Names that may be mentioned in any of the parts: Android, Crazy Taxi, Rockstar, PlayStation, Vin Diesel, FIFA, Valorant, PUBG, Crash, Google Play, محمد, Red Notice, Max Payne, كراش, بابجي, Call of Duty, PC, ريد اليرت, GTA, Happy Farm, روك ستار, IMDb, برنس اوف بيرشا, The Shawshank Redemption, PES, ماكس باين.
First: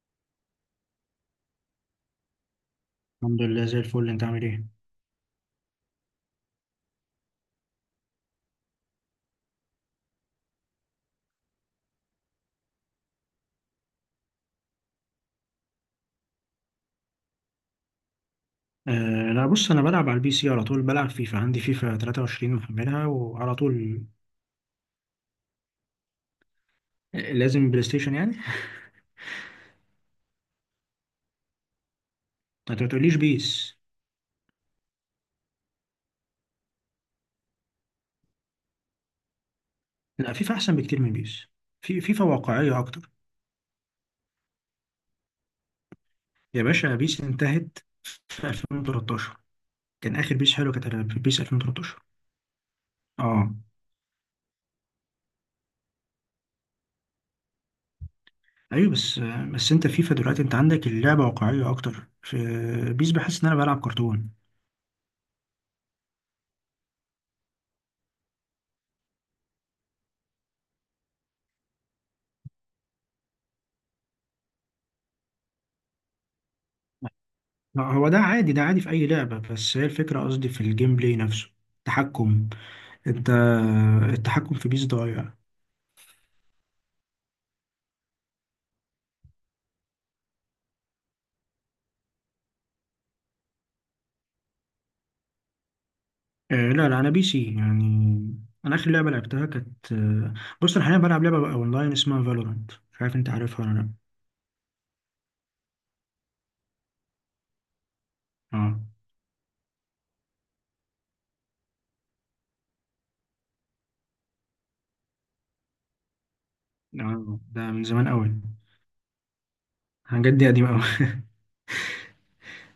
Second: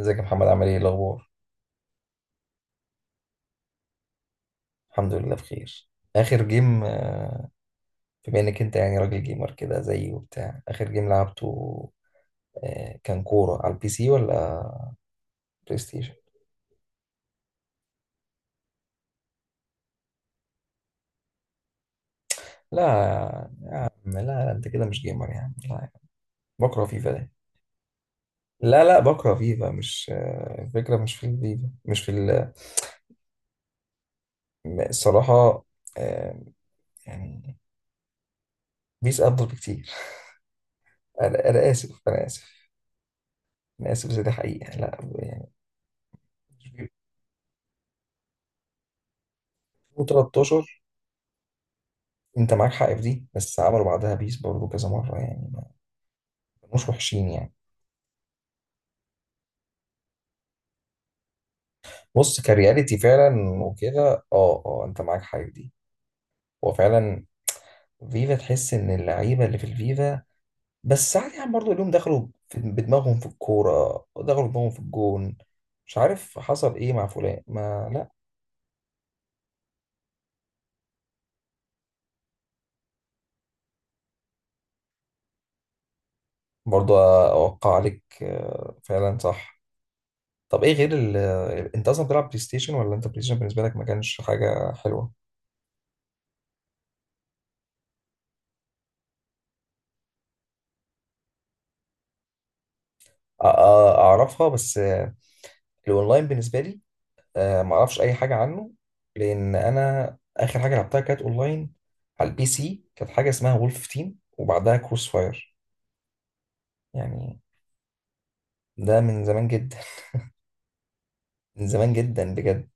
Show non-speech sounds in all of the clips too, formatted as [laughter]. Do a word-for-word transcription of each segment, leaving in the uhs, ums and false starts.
ازيك يا محمد، عامل ايه؟ إيه الاخبار؟ الحمد لله زي الفل. انت عامل ايه؟ الحمد لله بخير. اخر جيم؟ آه، بما انك انت يعني راجل جيمر كده زيي وبتاع. اخر جيم لعبته آه، كان كوره على البي سي ولا بلاي ستيشن؟ آه لا، بص انا بلعب على البي سي على طول. بلعب فيفا، عندي فيفا تلاتة وعشرين محملها لا وعلى طول. لا لا، انت كده مش جيمر يعني، لا. بكره فيفا ده. آه، لازم بلاي ستيشن يعني. لا لا، بكره فيفا، مش آه، الفكره، مش في الفيفا، مش في ال- انت ما تقوليش بيس؟ الصراحه. آه، يعني بيس افضل بكتير. لا، فيفا احسن بكتير من بيس. انا انا في اسف فيفا انا اسف واقعية اكتر. انا اسف بس دي حقيقه، لا يعني. يا باشا، بيس انتهت في ألفين وتلتاشر. كان اخر بيس حلو، ألفين وتلتاشر. كانت بيس ألفين وتلتاشر. انت معاك حق في دي، اه، بس عملوا بعدها بيس برضه كذا مره يعني، ما كانوش وحشين يعني. ايوه، بس آه، بس انت فيفا دلوقتي انت عندك اللعبة واقعية اكتر. في بص، كرياليتي بيس بحس فعلا ان انا بلعب وكده، كرتون. اه اه، انت معاك حق في دي. هو فعلا فيفا تحس ان اللعيبه اللي في الفيفا، بس ساعات يعني برضه اليوم دخلوا في- بدماغهم في الكوره، ودخلوا بدماغهم في الجون، مش عارف حصل ايه مع فلان، لا، ما، هو لا. ده عادي، ده عادي في اي لعبة. بس هي الفكرة، قصدي في الجيم بلاي نفسه. تحكم انت التحكم في بيس ضايع. برضه اوقع عليك، آه، فعلا صح. طب ايه غير ال... انت اصلا بتلعب بلاي ستيشن، ولا انت بلاي ستيشن بالنسبه لك ما كانش حاجه حلوه؟ آه لا لا، انا بي سي يعني. انا اخر لعبه لعبتها كانت آه، بص انا حاليا بلعب لعبه بقى اونلاين اسمها فالورانت. مش عارف انت أ- عارفها ولا لا. أ- اعرفها، بس الاونلاين بالنسبه لي آه، ما اعرفش اي حاجه عنه. اه. لان انا اخر حاجه لعبتها كانت اونلاين، على البي سي، كانت حاجه اسمها وولف تيم وبعدها كروس فاير آه، يعني. ده من زمان قوي. ده من زمان جدا. حاجات دي قديمه قوي. [laughs] من زمان جدا بجد.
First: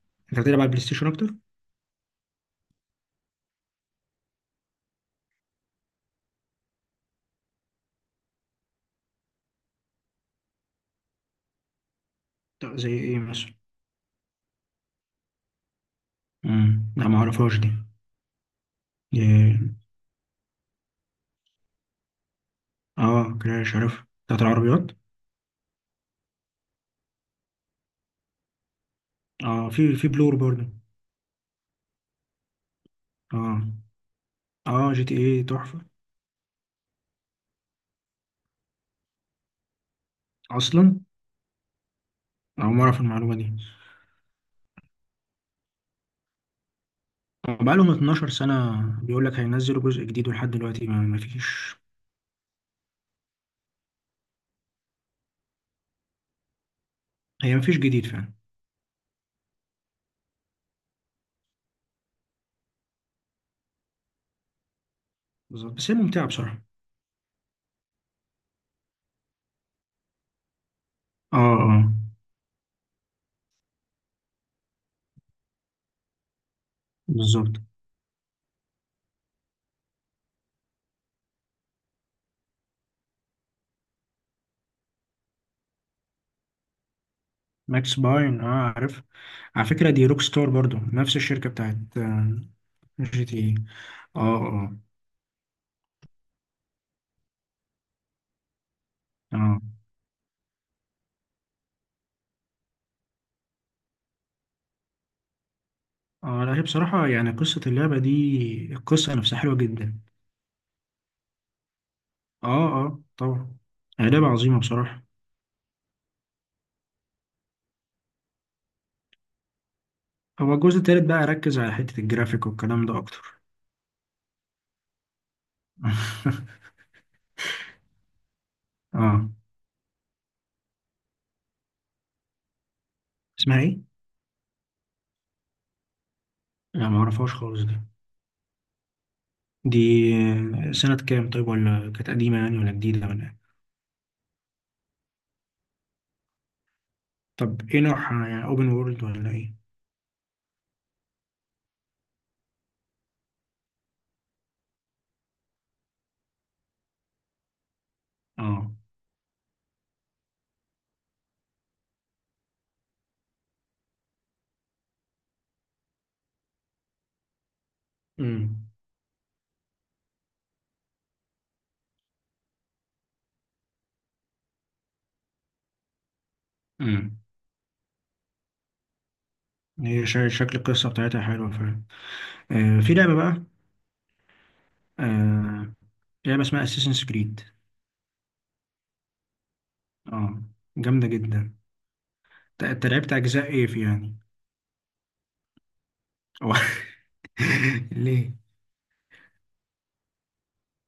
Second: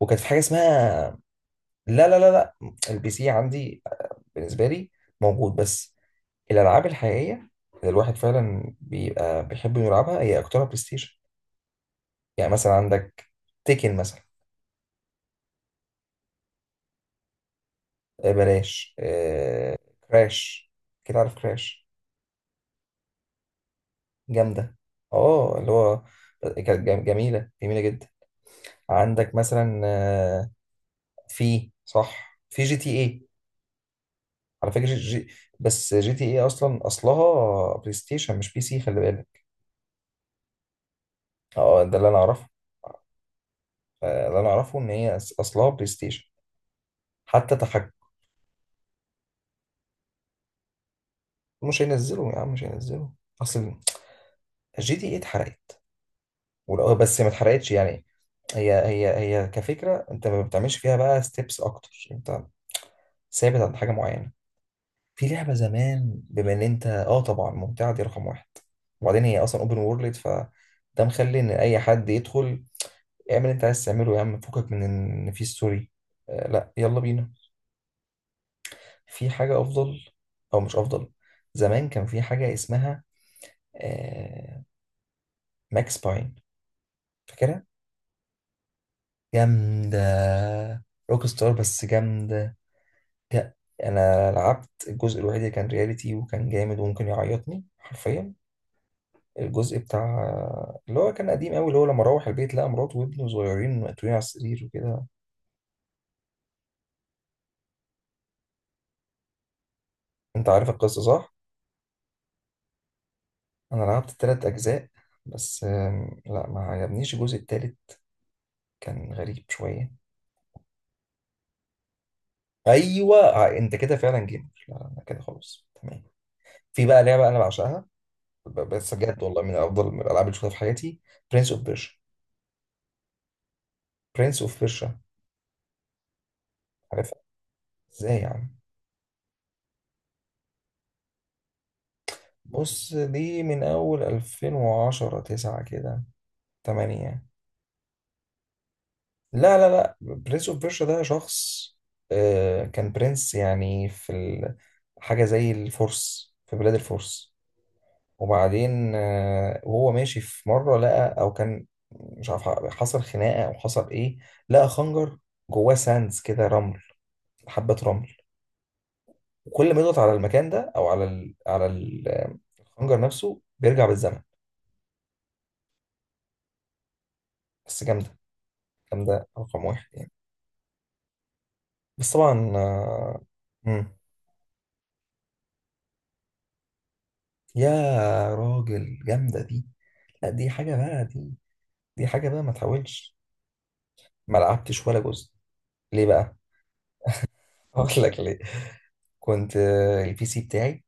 وكانت في [laughs] حاجه انت بتلعب اسمها، على البلاي ستيشن اكتر؟ لا لا لا لا. البي سي عندي بالنسبه لي موجود بس، الالعاب الحقيقيه اللي الواحد فعلا بيبقى بيحب إنه يلعبها هي اكترها بلاي ستيشن. يعني مثلا طب زي ايه عندك مثلا؟ تيكن مثلا، امم لا، ما اعرفهاش دي. آه، بلاش إيه، آه، كراش، كده عارف كراش؟ اه، كراش، عارف بتاعت جامدة. العربيات. اه اللي هو، كانت جم- جميلة جميلة جدا. عندك اه، مثلا في في بلور آه، برضه. في، صح، في جي تي اي. اه على اه، فكرة جي تي جي، ايه تحفه. بس جي تي اي اصلا اصلها بلاي ستيشن مش بي سي، خلي بالك. اصلا اه ده اللي انا اعرفه. اول مره اعرف المعلومه دي. آه، اللي انا اعرفه ان هي أص- اصلها بلاي ستيشن، حتى بقالهم تحكم. 12 سنة بيقول لك هينزلوا جزء جديد ولحد دلوقتي ما ما فيش. مش هينزلوا يا عم، مش هينزلوا. اصل جي تي اي اتحرقت، ولو- بس ما هي ما اتحرقتش فيش يعني. جديد فعلا. هي هي هي كفكرة انت ما بتعملش فيها بقى ستيبس اكتر، انت ثابت عند حاجة معينة. في لعبة بالظبط، بس هي زمان، ممتعة بما ان بصراحة. انت اه طبعا ممتعة دي رقم واحد. وبعدين هي اصلا اوبن وورلد، فده اه مخلي ان اي اه. حد يدخل اعمل اللي انت عايز تعمله يا عم، فكك من ان في ستوري. آه لا، يلا بينا. بالظبط. في حاجة افضل، او مش افضل، زمان كان في حاجة اسمها آه ماكس باين، فاكرها؟ ماكس باين، اه، عارف. على فكرة جامدة. دي روك ستار، برضو نفس روك الشركة ستار، بتاعت بس آه، جامدة. جي تي جا- اي. اه انا لعبت اه الجزء الوحيد اللي كان رياليتي وكان جامد وممكن يعيطني حرفيا. اه الجزء بتاع اللي هو كان قديم قوي، اللي هو لما روح البيت لقى مراته وابنه صغيرين مقتولين على السرير وكده. اه. لا، هي بصراحة يعني قصة اللعبة دي، القصة نفسها حلوة جدا. انت عارف القصة صح؟ اه اه طبعا. انا لعبت هي لعبة التلات عظيمة اجزاء، بصراحة. بس آم، لا، ما عجبنيش الجزء التالت، كان غريب شوية. هو الجزء التالت بقى ركز على حتة الجرافيك والكلام ده ايوه أكتر. ع- انت كده فعلا جيمر، لا انا كده خلاص تمام. [laughs] في بقى لعبة انا بعشقها، ب- بس بجد اه، والله من افضل من الالعاب اللي شفتها في حياتي. برنس اوف بيرشا. اسمها ايه؟ برنس اوف بيرشا، لا عارفها، معرفهاش خالص دي. ازاي يا عم؟ دي سنة كام طيب؟ ولا كانت قديمة يعني، ولا بص جديدة، ولا دي إيه؟ من اول ألفين وعشرة، تسعة كده، تمانية. طب ايه نوعها؟ يعني اوبن وورلد ولا ايه؟ لا لا لا، برنس اوف بيرشا ده شخص، آه، كان برنس يعني في ال- حاجة زي الفرس، في بلاد الفرس. اه. وبعدين آه، وهو ماشي في مرة لقى أو كان، مش عارف حصل خناقة أو حصل إيه، لقى خنجر جواه ساندز كده، رمل، حبة رمل. امم وكل ما يضغط على المكان ده أو على ال على ال- آه، الخنجر نفسه بيرجع بالزمن. امم بس جامدة، جامدة رقم واحد هي يعني. شا- شكل القصة بتاعتها حلوة فعلا. بس طبعا آه في لعبة آه، بقى. مم. آه لعبة اسمها اساسنز كريد. يا راجل جامدة دي. لا اه، دي حاجة بقى جامدة دي، جدا. دي حاجة بقى ما ت- انت لعبت تحاولش. اجزاء ايه في يعني؟ ما لعبتش ولا جزء. ليه بقى؟ أو. [laughs] هقول [laughs] لك ليه؟ ليه. كنت آه، البي سي بتاعي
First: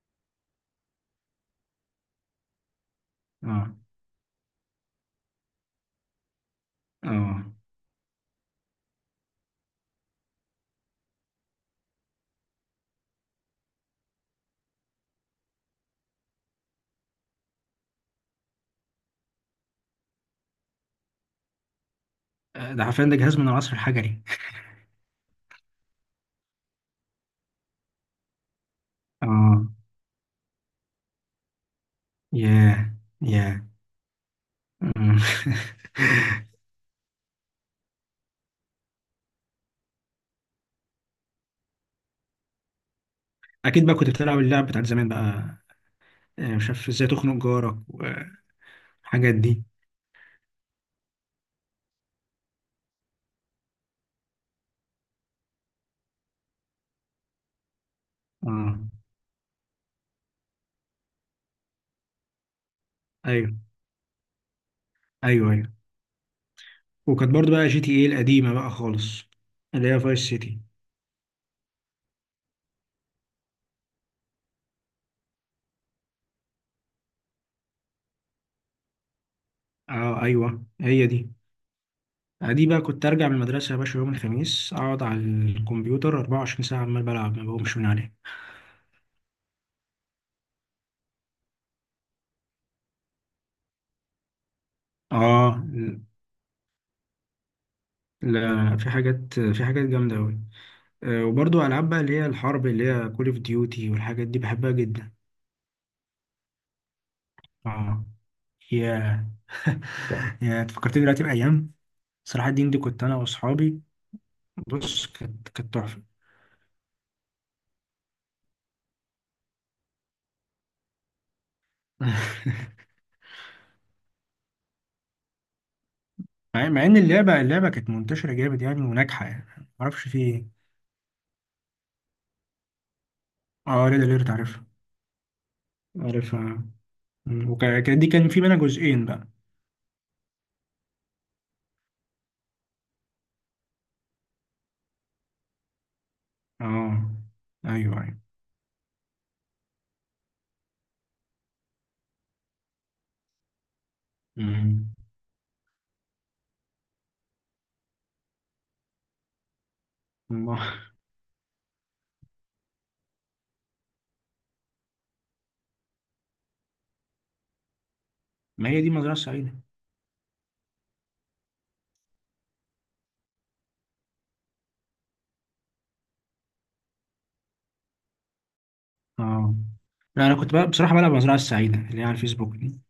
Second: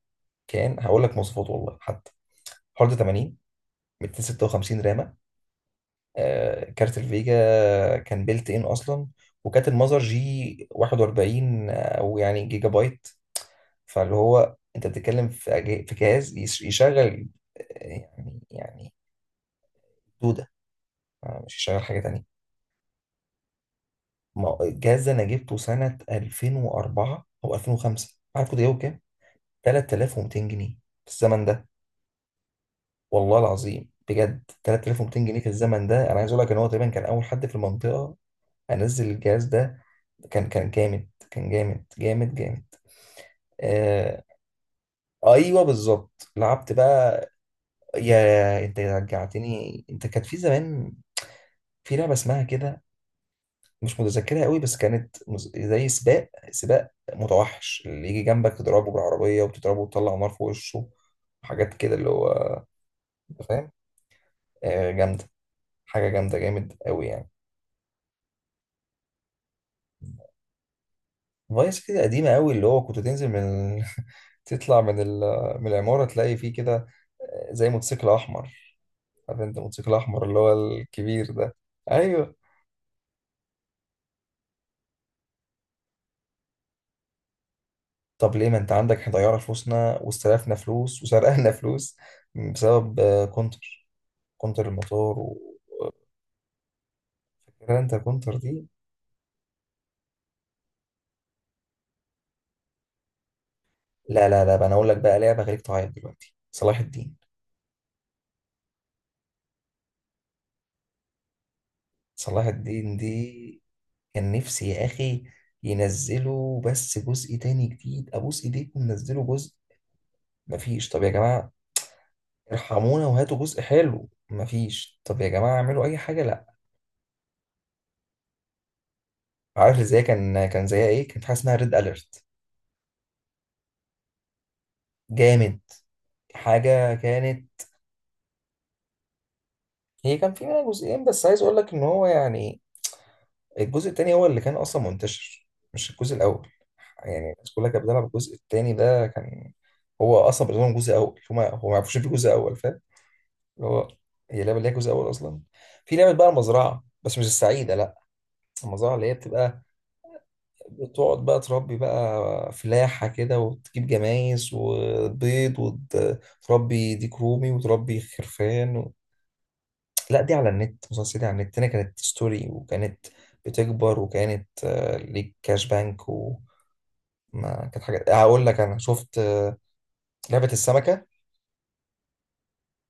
كان، هقول لك مواصفات والله حتى: هارد ثمانين، اه ميتين وستة وخمسين رامة، آه، كارت الفيجا اه. كان بيلت ان اصلا، وكانت المذر جي واحد واربعين او يعني جيجا بايت. فاللي هو انت بتتكلم في أجه- في جهاز يش- يشغل آه، يعني يعني دودة، آه، مش يشغل حاجة. آه، ده حرفيا، ده جهاز من العصر الحجري. ما- الجهاز ده انا جبته سنة ألفين واربعة او ألفين وخمسة، عارف كنت جايبه بكام؟ اه. تلاتلاف ومتين جنيه في الزمن ده. ياه. والله ياه. العظيم بجد، أمم. تلاتلاف ومتين جنيه في الزمن ده. انا عايز اقول لك ان هو [laughs] تقريبا كان اول حد في المنطقة انزل الجهاز ده. كان كان جامد، كان جامد جامد جامد. اكيد بقى كنت آه. بتلعب اللعب بتاعت زمان بقى. ايوه بالظبط، آه، مش لعبت عارف ازاي بقى. تخنق جارك، يا انت والحاجات دي. رجعتني، انت كانت في زمان في لعبه اسمها كده، مش متذكرها قوي، بس كانت مز- زي سباق، سباق متوحش، اللي يجي جنبك اه. تضربه بالعربية وتضربه وتطلع نار في وشه، حاجات كده، اللي هو أنت ايوه فاهم، آه، جامدة. ايوه ايوه. حاجة جامدة، جامد قوي يعني. وكانت برضو بقى جي تي ايه القديمه بقى خالص، اللي هي فايس سيتي. فايس كده قديمة قوي، اللي هو كنت تنزل من ال- [laughs] تطلع من ال... من العمارة تلاقي فيه كده آه، زي موتوسيكل أحمر. عارف أنت موتوسيكل اه، أحمر اللي هو ايوه هي دي. الكبير ده؟ أيوه. آه، دي بقى كنت ارجع من المدرسه يا باشا يوم الخميس، اقعد على الكمبيوتر 24 ساعه عمال بلعب ما بقومش من عليه. طب ليه ما أنت عندك، ضيعنا فلوسنا واستلفنا فلوس وسرقنا [laughs] فلوس بسبب آه، كونتر. كونتر الموتور، اه. جرانتا كونتر دي. لا، في حاجات في حاجات جامده قوي. آه وبرضو العاب بقى اللي هي الحرب، اللي هي كول اوف ديوتي والحاجات لا دي، لا لا بقى، بحبها انا اقول لك جدا. بقى لعبه خليك تعيط دلوقتي: صلاح الدين. اه. يا. [laughs] يا، فكرتني دلوقتي بايام صلاح صراحه الدين. دي الدين كنت انا دي، واصحابي، كان نفسي يا بص اخي كانت كانت تحفة. ينزلوا بس جزء تاني جديد، ابوس ايديكم نزلوا جزء. مفيش، طب يا جماعه [laughs] ارحمونا وهاتوا جزء حلو. مفيش، طب يا جماعه اعملوا اي حاجه، لا. مع مع ان اللعبة اللعبة كانت منتشرة جامد يعني، وناجحة يعني، عارف ازاي؟ معرفش في كان ايه. كان زيها ايه، كان في حاجه اسمها ريد اليرت. اه، ريد اليرت، عارفها. جامد. عارفها. حاجه كانت، ودي كان في منها جزئين بقى. هي كان في منها جزئين، بس عايز اقول لك ان هو يعني الجزء التاني هو اللي كان اصلا منتشر، مش الجزء الاول. اه. يعني الناس كلها كانت ايوه بتلعب ايوه. الجزء التاني ده، كان هو اصلا بالنسبه لهم جزء اول، هما هو ما يعرفوش في جزء اول، فاهم؟ اللي هو هي لعبه اللي هي مم. جزء اول اصلا. في لعبه بقى المزرعه، بس مش السعيده، لا. المزرعه اللي هي بتبقى، ما بتقعد بقى تربي بقى فلاحه كده، وتجيب جمايز وبيض وتربي ديك رومي وتربي ما خرفان هي دي و... مزرعة سعيدة. لا دي على النت مسلسل، دي على النت، هنا كانت ستوري وكانت بتكبر، وكانت آه، ليك كاش بانك، ما كانت حاجة، هقول لك انا شفت اه، آه، لا، انا لعبة كنت بقى بصراحة السمكة، بلعب مزرعة السعيدة اللي هي على الفيسبوك دي.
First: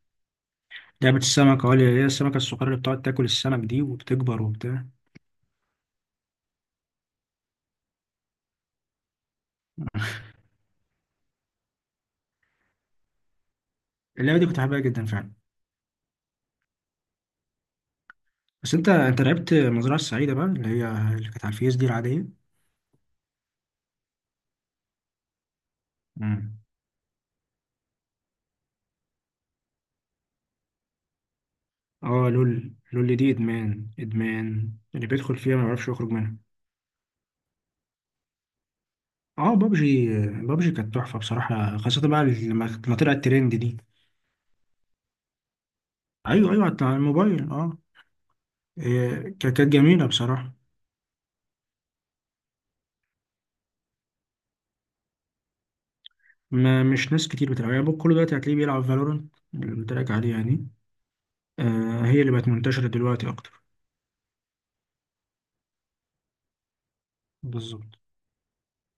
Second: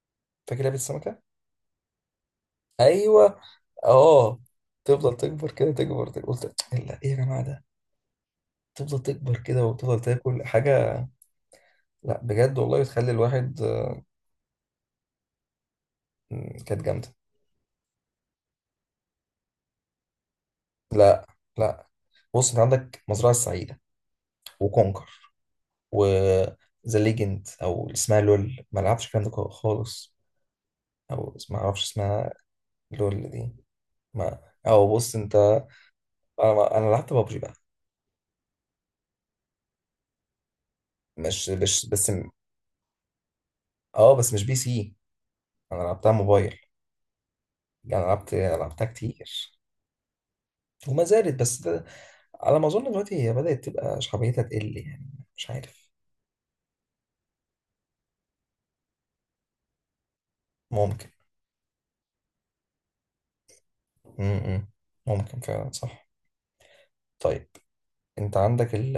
فاكر لعبة لعبة السمكة؟ السمك، اه، اللي هي السمكة الصغيرة اللي بتقعد تاكل ايوه. السمك دي اه. وبتكبر وبتاع. تفضل تكبر كده، تكبر تكبر. قلت لا ايه يا جماعة ده، تفضل تكبر كده وتفضل تاكل حاجة. لا بجد والله بتخلي الواحد آه، اللعبة دي كنت حاببها جدا فعلا. م، كانت جامدة. بس انت انت لعبت مزرعة السعيدة بقى اللي هي، لا اللي كانت على الفيس لا، دي العادية. بص انت عندك مزرعة السعيدة، وكونكر، وذا مم. ليجند او اللي اسمها لول، ما لعبش الكلام ده خالص، او ما اعرفش اه، اسمها. لول لول لول دي دي ادمان ما، ادمان، او اللي بص بيدخل انت، فيها ما يعرفش يخرج منها. انا انا لعبت بابجي بقى. اه، بابجي، بابجي كانت تحفه مش بصراحه، مش خاصه بس بقى لما لما طلعت ترند دي. اه، بس مش بي سي، انا لعبتها ايوه موبايل. ايوه على الموبايل اه. يعني لعبت، لعبتها إيه، ك- كتير كانت جميله بصراحه. وما زالت، بس ده على ما اظن دلوقتي هي بدأت تبقى شعبيتها تقل يعني، مش عارف. ما مش ناس كتير بتلعبها يعني. كل دلوقتي هتلاقيه بيلعب فالورنت اللي قلت لك عليها دي. ممكن. آه هي اللي بقت منتشره دلوقتي اكتر. امم ممكن فعلا صح. طيب، بالظبط. انت عندك ال،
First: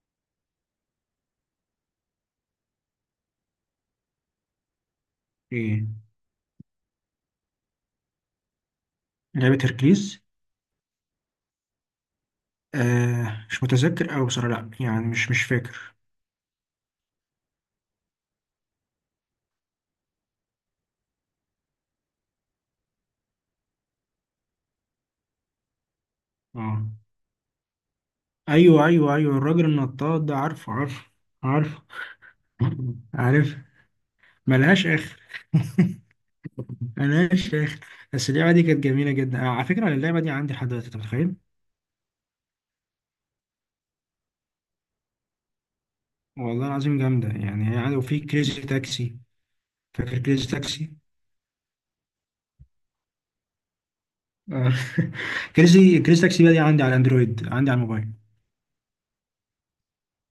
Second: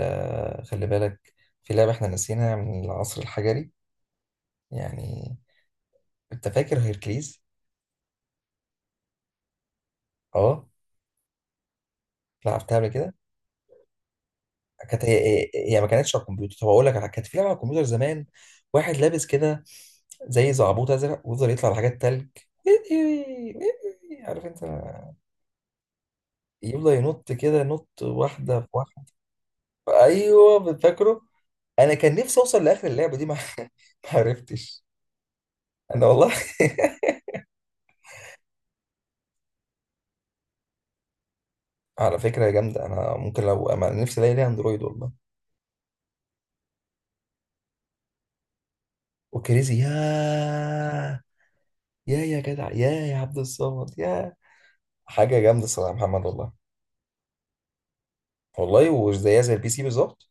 خلي بالك، في لعبة احنا نسيناها من العصر الحجري يعني، ايه؟ انت فاكر هيركليز؟ لعبه هيركليز. اه، لعبتها قبل كده. آه مش متذكر قوي بصراحه، لا كانت يعني، هي مش مش هي هي ما فاكر. كانتش على الكمبيوتر، طب اقول لك على- كانت في لعبه على الكمبيوتر زمان، واحد لابس كده زي زعبوط ازرق، ويفضل يطلع لحاجات تلج [laughs] عارف انت، اه، يفضل ينط كده، نط واحده في ايوه واحده. ايوه ايوه، الراجل النطاط ده، ايوه عارفه عارفه بتفكره. عارفه، انا كان نفسي اوصل لاخر اللعبه دي، ما عارف. [laughs] ما عرفتش. ملهاش اخر. انا والله [laughs] [laughs] ملهاش اخر. بس اللعبه دي كانت جميله جدا. آه، على فكره اللعبه دي عندي لحد دلوقتي، انت متخيل. على فكره يا جامده، انا ممكن لو انا نفسي الاقي ليها اندرويد والله. والله العظيم جامده يعني، هي عندي، وفي كريزي تاكسي. وكريزي، يا فاكر كريزي تاكسي؟ يا يا جدع، يا يا عبد الصمد يا. آه. حاجه [laughs] جامده الصراحه يا كريزي كريزي محمد تاكسي بقى والله. دي عندي على اندرويد، عندي على الموبايل. والله وزيها زي البي سي بالظبط.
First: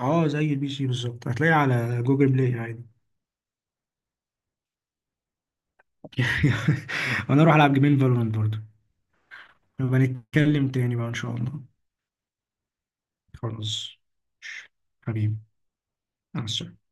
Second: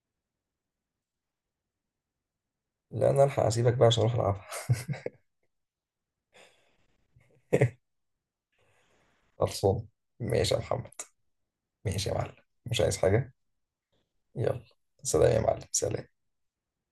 اه، زي البي سي بالظبط، هتلاقيها على جوجل بلاي عادي. لا انا الحق اسيبك بقى عشان اروح العبها. [laughs] وانا اروح العب [laughs] جيمين فالورانت برضه. خلصان. نبقى ماشي يا نتكلم محمد. تاني بقى ان شاء الله. ماشي يا معلم. مش عايز حاجة. خلاص. يلا. سلام حبيبي. يا معلم، سلام. مع السلامه.